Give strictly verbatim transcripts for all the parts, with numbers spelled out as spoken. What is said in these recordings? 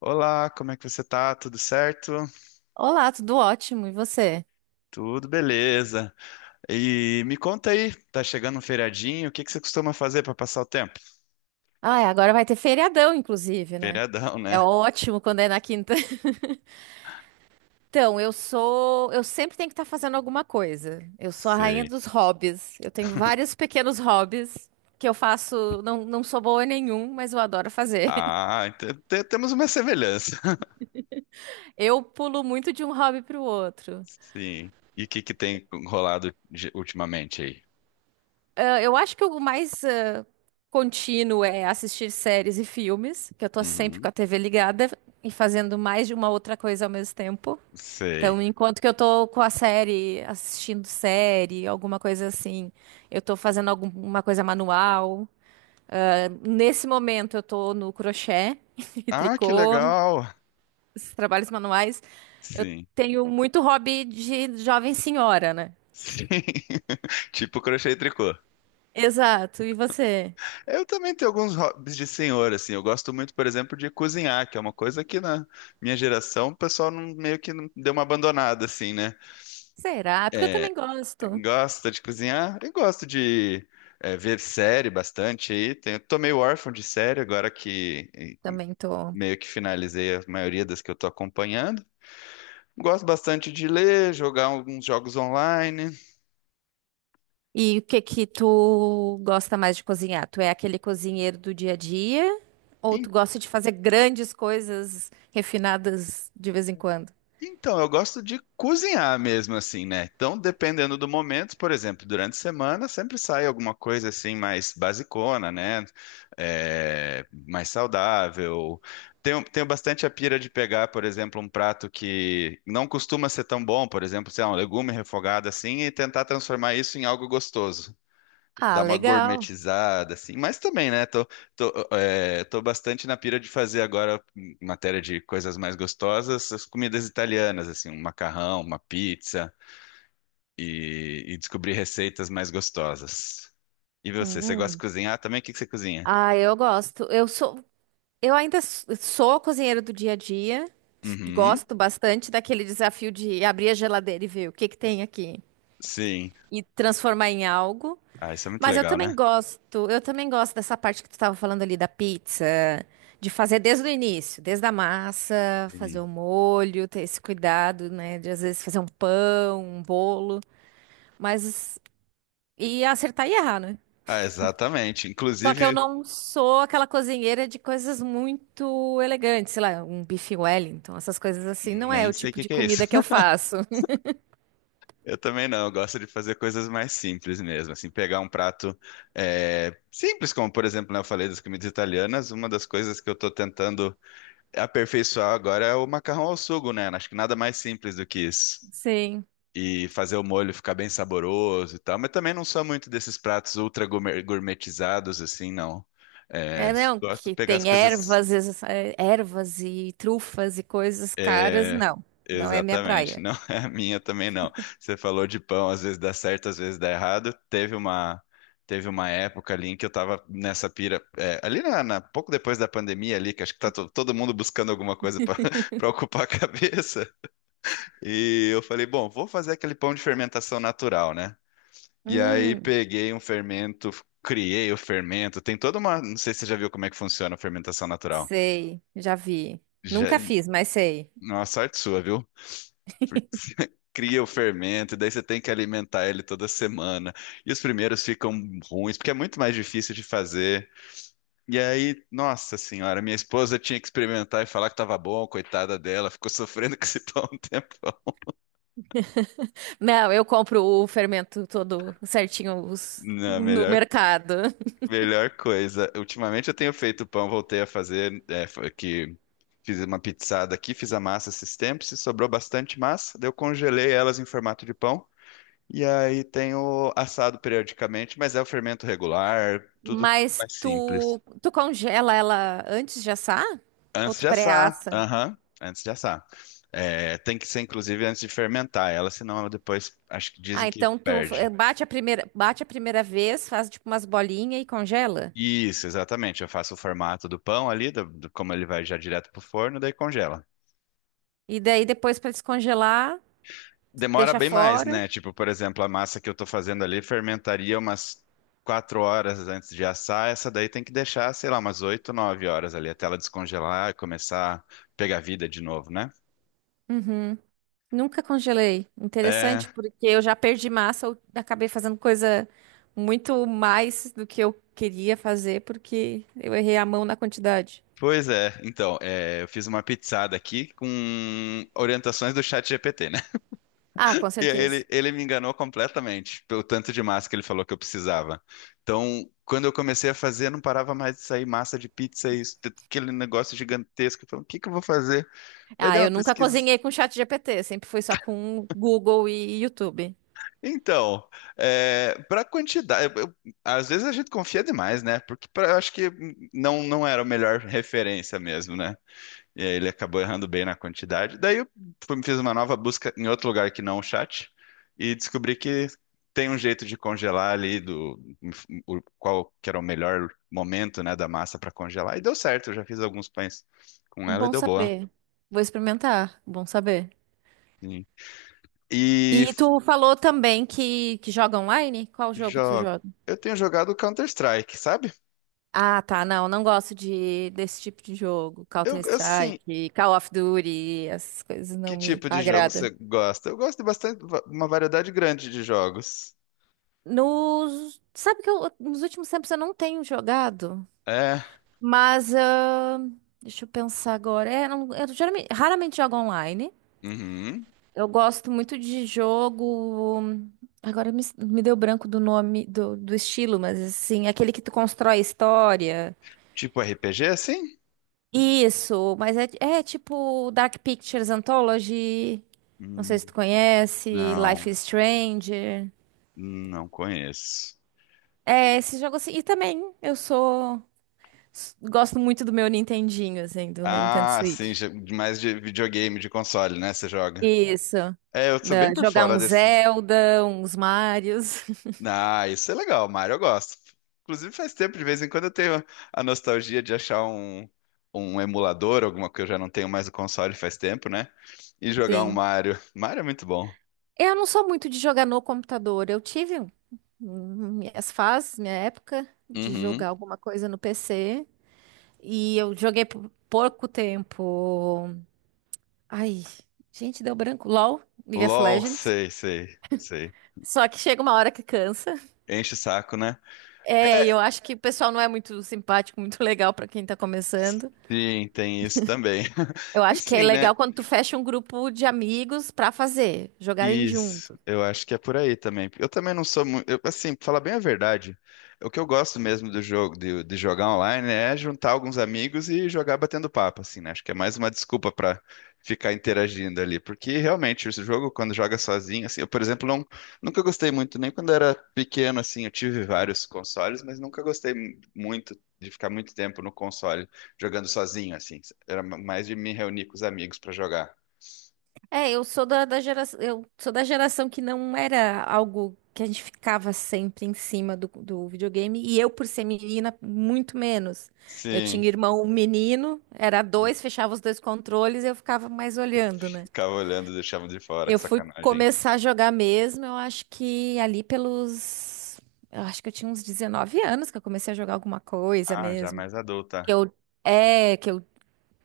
Olá, como é que você tá? Tudo certo? Olá, tudo ótimo, e você? Tudo beleza. E me conta aí, tá chegando um feriadinho, o que que você costuma fazer para passar o tempo? Ah, agora vai ter feriadão, inclusive, né? Feriadão, É né? ótimo quando é na quinta. Então, eu sou. Eu sempre tenho que estar fazendo alguma coisa. Eu sou a rainha Sei. dos hobbies. Eu tenho vários pequenos hobbies que eu faço. Não, não sou boa em nenhum, mas eu adoro fazer. Ah, então te- temos uma semelhança. Eu pulo muito de um hobby para o outro. Sim. E o que que tem rolado de- ultimamente aí? Ah, eu acho que o mais ah, contínuo é assistir séries e filmes, que eu tô sempre Uhum. com a T V ligada e fazendo mais de uma outra coisa ao mesmo tempo. Sei. Então, enquanto que eu tô com a série, assistindo série, alguma coisa assim, eu tô fazendo alguma coisa manual. Eh, Nesse momento, eu tô no crochê e Ah, que tricô, legal. esses trabalhos manuais. Eu Sim. tenho muito hobby de jovem senhora, né? Sim. Tipo crochê e tricô. Exato. E você? Eu também tenho alguns hobbies de senhor, assim. Eu gosto muito, por exemplo, de cozinhar, que é uma coisa que na minha geração o pessoal não- meio que não deu uma abandonada, assim, né? Será? É porque eu também gosto. Gosta de cozinhar e gosto de eh, ver série bastante aí. Tenho, tô meio órfão de série agora que eh, Também tô. meio que finalizei a maioria das que eu tô acompanhando. Gosto bastante de ler, jogar alguns jogos online. E o que que tu gosta mais de cozinhar? Tu é aquele cozinheiro do dia a dia ou tu gosta de fazer grandes coisas refinadas de vez em quando? Então, eu gosto de cozinhar mesmo, assim, né? Então, dependendo do momento, por exemplo, durante a semana sempre sai alguma coisa assim mais basicona, né? É, mais saudável. Tenho, tenho bastante a pira de pegar, por exemplo, um prato que não costuma ser tão bom, por exemplo, sei lá, um legume refogado assim, e tentar transformar isso em algo gostoso, Ah, dar uma legal. gourmetizada, assim. Mas também, né? Tô, tô, é, tô bastante na pira de fazer agora, em matéria de coisas mais gostosas, as comidas italianas, assim, um macarrão, uma pizza e, e descobrir receitas mais gostosas. E você, você gosta de Hum. cozinhar também? O que que você cozinha? Ah, eu gosto. Eu sou, eu ainda s- sou cozinheiro do dia a dia. S- Uhum, Gosto bastante daquele desafio de abrir a geladeira e ver o que que tem aqui sim. e transformar em algo. Ah, isso é muito Mas eu legal, também né? gosto, eu também gosto dessa parte que tu tava falando ali da pizza, de fazer desde o início, desde a massa, fazer Sim. o molho, ter esse cuidado, né, de às vezes fazer um pão, um bolo, mas e acertar e errar, né? Ah, exatamente. Só que eu Inclusive, não sou aquela cozinheira de coisas muito elegantes, sei lá, um bife Wellington, essas coisas assim, não é nem o sei o tipo que de que é isso. comida que eu faço. Eu também não, eu gosto de fazer coisas mais simples mesmo, assim, pegar um prato é, simples, como por exemplo, né, eu falei das comidas italianas, uma das coisas que eu tô tentando aperfeiçoar agora é o macarrão ao sugo, né? Acho que nada mais simples do que isso. Sim. E fazer o molho ficar bem saboroso e tal, mas também não sou muito desses pratos ultra gourmet- gourmetizados, assim, não. É, É, não, gosto de que pegar as tem coisas. ervas, es- eh, ervas e trufas e coisas caras, É, não. Não é minha exatamente. praia. Não é a minha também não. Você falou de pão, às vezes dá certo, às vezes dá errado. Teve uma teve uma época ali em que eu tava nessa pira, é, ali na, na- pouco depois da pandemia ali, que acho que tá to- todo mundo buscando alguma coisa para para ocupar a cabeça. E eu falei, bom, vou fazer aquele pão de fermentação natural, né? E aí Hum, peguei um fermento, criei o fermento. Tem toda uma, não sei se você já viu como é que funciona a fermentação natural. sei, já vi. Já, Nunca fiz, mas sei. nossa, sorte sua, viu? Cria o fermento, e daí você tem que alimentar ele toda semana. E os primeiros ficam ruins, porque é muito mais difícil de fazer. E aí, nossa senhora, minha esposa tinha que experimentar e falar que tava bom, coitada dela, ficou sofrendo com esse pão um tempão. Não, eu compro o fermento todo certinho os- Não, no melhor, mercado. melhor coisa. Ultimamente eu tenho feito pão, voltei a fazer, é, foi que fiz uma pizzada aqui, fiz a massa esses tempos, e sobrou bastante massa, daí eu congelei elas em formato de pão. E aí tem o assado periodicamente, mas é o fermento regular, tudo Mas mais simples. tu, tu congela ela antes de assar? Ou Antes tu de assar, pré-assa? aham, antes de assar. É, tem que ser, inclusive, antes de fermentar ela, senão ela depois, acho que Ah, dizem que então tu eh, perde. bate a primeira, bate a primeira vez, faz tipo umas bolinhas e congela. Isso, exatamente. Eu faço o formato do pão ali, do- do- como ele vai já direto pro forno, daí congela. E daí depois para descongelar, Demora deixa bem mais, fora. né? Tipo, por exemplo, a massa que eu tô fazendo ali fermentaria umas quatro horas antes de assar. Essa daí tem que deixar, sei lá, umas oito, nove horas ali até ela descongelar e começar a pegar vida de novo, né? Nunca congelei. É, Interessante, porque eu já perdi massa, eu acabei fazendo coisa muito mais do que eu queria fazer, porque eu errei a mão na quantidade. pois é. Então, é, eu fiz uma pizzada aqui com orientações do chat G P T, né? Ah, com E aí certeza. ele, ele me enganou completamente pelo tanto de massa que ele falou que eu precisava. Então, quando eu comecei a fazer, não parava mais de sair massa de pizza e isso, aquele negócio gigantesco. Eu falei, o que que eu vou fazer? Daí Ah, dei eu uma nunca pesquisa. cozinhei com chat G P T, sempre foi só com Google e YouTube. Então, é, para quantidade, eu- eu- às vezes a gente confia demais, né? Porque pra- eu acho que não, não era a melhor referência mesmo, né? E aí ele acabou errando bem na quantidade. Daí eu fui- fiz uma nova busca em outro lugar que não o chat e descobri que tem um jeito de congelar ali do o- qual que era o melhor momento, né, da massa para congelar. E deu certo, eu já fiz alguns pães com ela e Bom deu boa. saber. Vou experimentar, bom saber. Sim. E E tu falou também que, que joga online? Qual jogo tu jo- joga? eu tenho jogado Counter-Strike, sabe? Ah, tá, não, não gosto de desse tipo de jogo, Eu, assim, Counter-Strike, Call of Duty, essas coisas não que me tipo de jogo você agrada. gosta? Eu gosto de bastante, va- uma variedade grande de jogos. Nos, sabe que eu- nos últimos tempos eu não tenho jogado, É, mas ah, deixa eu pensar agora. É, não- eu geralmente- raramente jogo online. uhum. Eu gosto muito de jogo. Agora me, me deu branco do nome do, do estilo, mas assim, aquele que tu constrói história. Tipo R P G, assim? Isso, mas é, é tipo Dark Pictures Anthology. Não sei se Hum, tu conhece, Life não, is Strange. não conheço. É, esse jogo assim. E também eu sou. S- Gosto muito do meu Nintendinho, assim, do meu Nintendo Ah, sim, Switch. já- mais de videogame, de console, né? Você joga. Isso. É, eu sou bem Da- por jogar fora um desses. Zelda, uns Marios. Ah, isso é legal, Mario, eu gosto. Inclusive, faz tempo, de vez em quando eu tenho a nostalgia de achar um, um emulador, alguma que eu já não tenho mais o console faz tempo, né? E jogar um Sim. Mario. Mario é muito bom. Eu não sou muito de jogar no computador. Eu tive um- um- minhas fases, minha época de Uhum. jogar alguma coisa no P C. E eu joguei por pouco tempo. Ai, gente, deu branco. LOL, League of L O L, Legends. sei, sei, sei. Só que chega uma hora que cansa. Enche o saco, né? É, e eu É, acho que o pessoal não é muito simpático, muito legal pra quem tá começando. sim, tem isso também. Eu Tem acho que é sim, né? legal quando tu fecha um grupo de amigos pra fazer, jogarem Isso, junto. eu acho que é por aí também. Eu também não sou muito, assim, pra falar bem a verdade, o que eu gosto mesmo do jogo, de, de jogar online, é juntar alguns amigos e jogar batendo papo, assim, né? Acho que é mais uma desculpa pra ficar interagindo ali. Porque realmente, esse jogo, quando joga sozinho, assim, eu, por exemplo, não, nunca gostei muito, nem quando era pequeno, assim, eu tive vários consoles, mas nunca gostei mu- muito de ficar muito tempo no console jogando sozinho, assim. Era mais de me reunir com os amigos pra jogar. É, eu sou da, da geração, eu sou da geração que não era algo que a gente ficava sempre em cima do, do videogame, e eu, por ser menina, muito menos. Eu Sim. tinha irmão menino, era dois, fechava os dois controles e eu ficava mais olhando, né? Ficava olhando, e deixava de fora, que Eu fui sacanagem. começar a jogar mesmo, eu acho que ali pelos. Eu acho que eu tinha uns dezenove anos que eu comecei a jogar alguma coisa Ah, já mesmo. mais Que adulta. Eu, é, que eu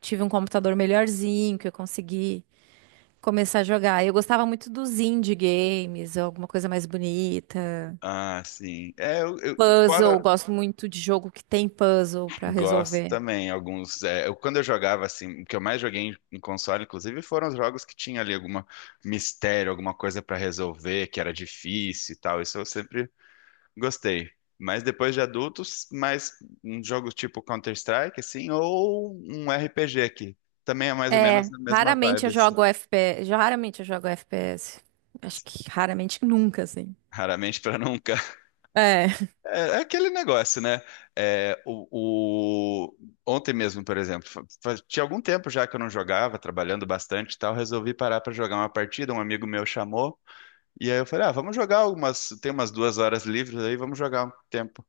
tive um computador melhorzinho, que eu consegui começar a jogar. Eu gostava muito dos indie games, alguma coisa mais bonita. Ah, sim. É, eu, eu- Puzzle, fora gosto muito de jogo que tem puzzle pra gosto resolver. também alguns. É, eu, quando eu jogava assim, o que eu mais joguei em, em console, inclusive, foram os jogos que tinha ali alguma mistério, alguma coisa pra resolver, que era difícil e tal. Isso eu sempre gostei. Mas depois de adultos, mais um jogo tipo Counter-Strike, assim, ou um R P G que também é mais ou menos É, a mesma raramente eu vibe, assim. jogo F P S. Raramente eu jogo F P S. Acho que raramente nunca, assim. Raramente pra nunca. É. É é aquele negócio, né? É, o, o- Ontem mesmo, por exemplo, fa- fa- tinha algum tempo já que eu não jogava, trabalhando bastante e tal, resolvi parar para jogar uma partida. Um amigo meu chamou, e aí eu falei: Ah, vamos jogar algumas. Tem umas duas horas livres aí, vamos jogar um tempo.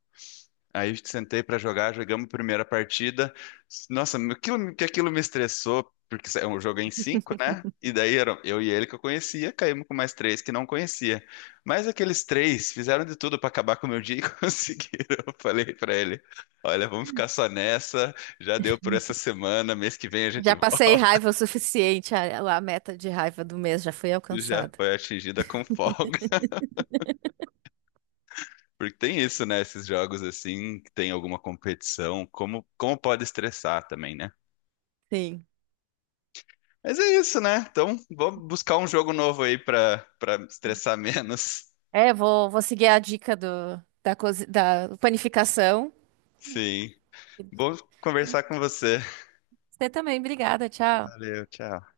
Aí eu sentei pra jogar, jogamos a primeira partida. Nossa, aquilo, que aquilo me estressou, porque é um jogo em cinco, né? E daí eram eu e ele que eu conhecia, caímos com mais três que não conhecia. Mas aqueles três fizeram de tudo pra acabar com o meu dia e conseguiram. Eu falei pra ele: Olha, vamos ficar só nessa, já deu por essa semana, mês que vem a gente Já passei volta. raiva o suficiente, a, a meta de raiva do mês já foi Já alcançada. foi atingida com folga. Porque tem isso, né? Esses jogos assim, que tem alguma competição, como, como pode estressar também, né? Sim. Mas é isso, né? Então, vamos buscar um jogo novo aí pra para estressar menos. É, vou, vou seguir a dica do, da, cozi- da panificação. Sim. Bom conversar com você. Você também, obrigada, tchau. Valeu, tchau.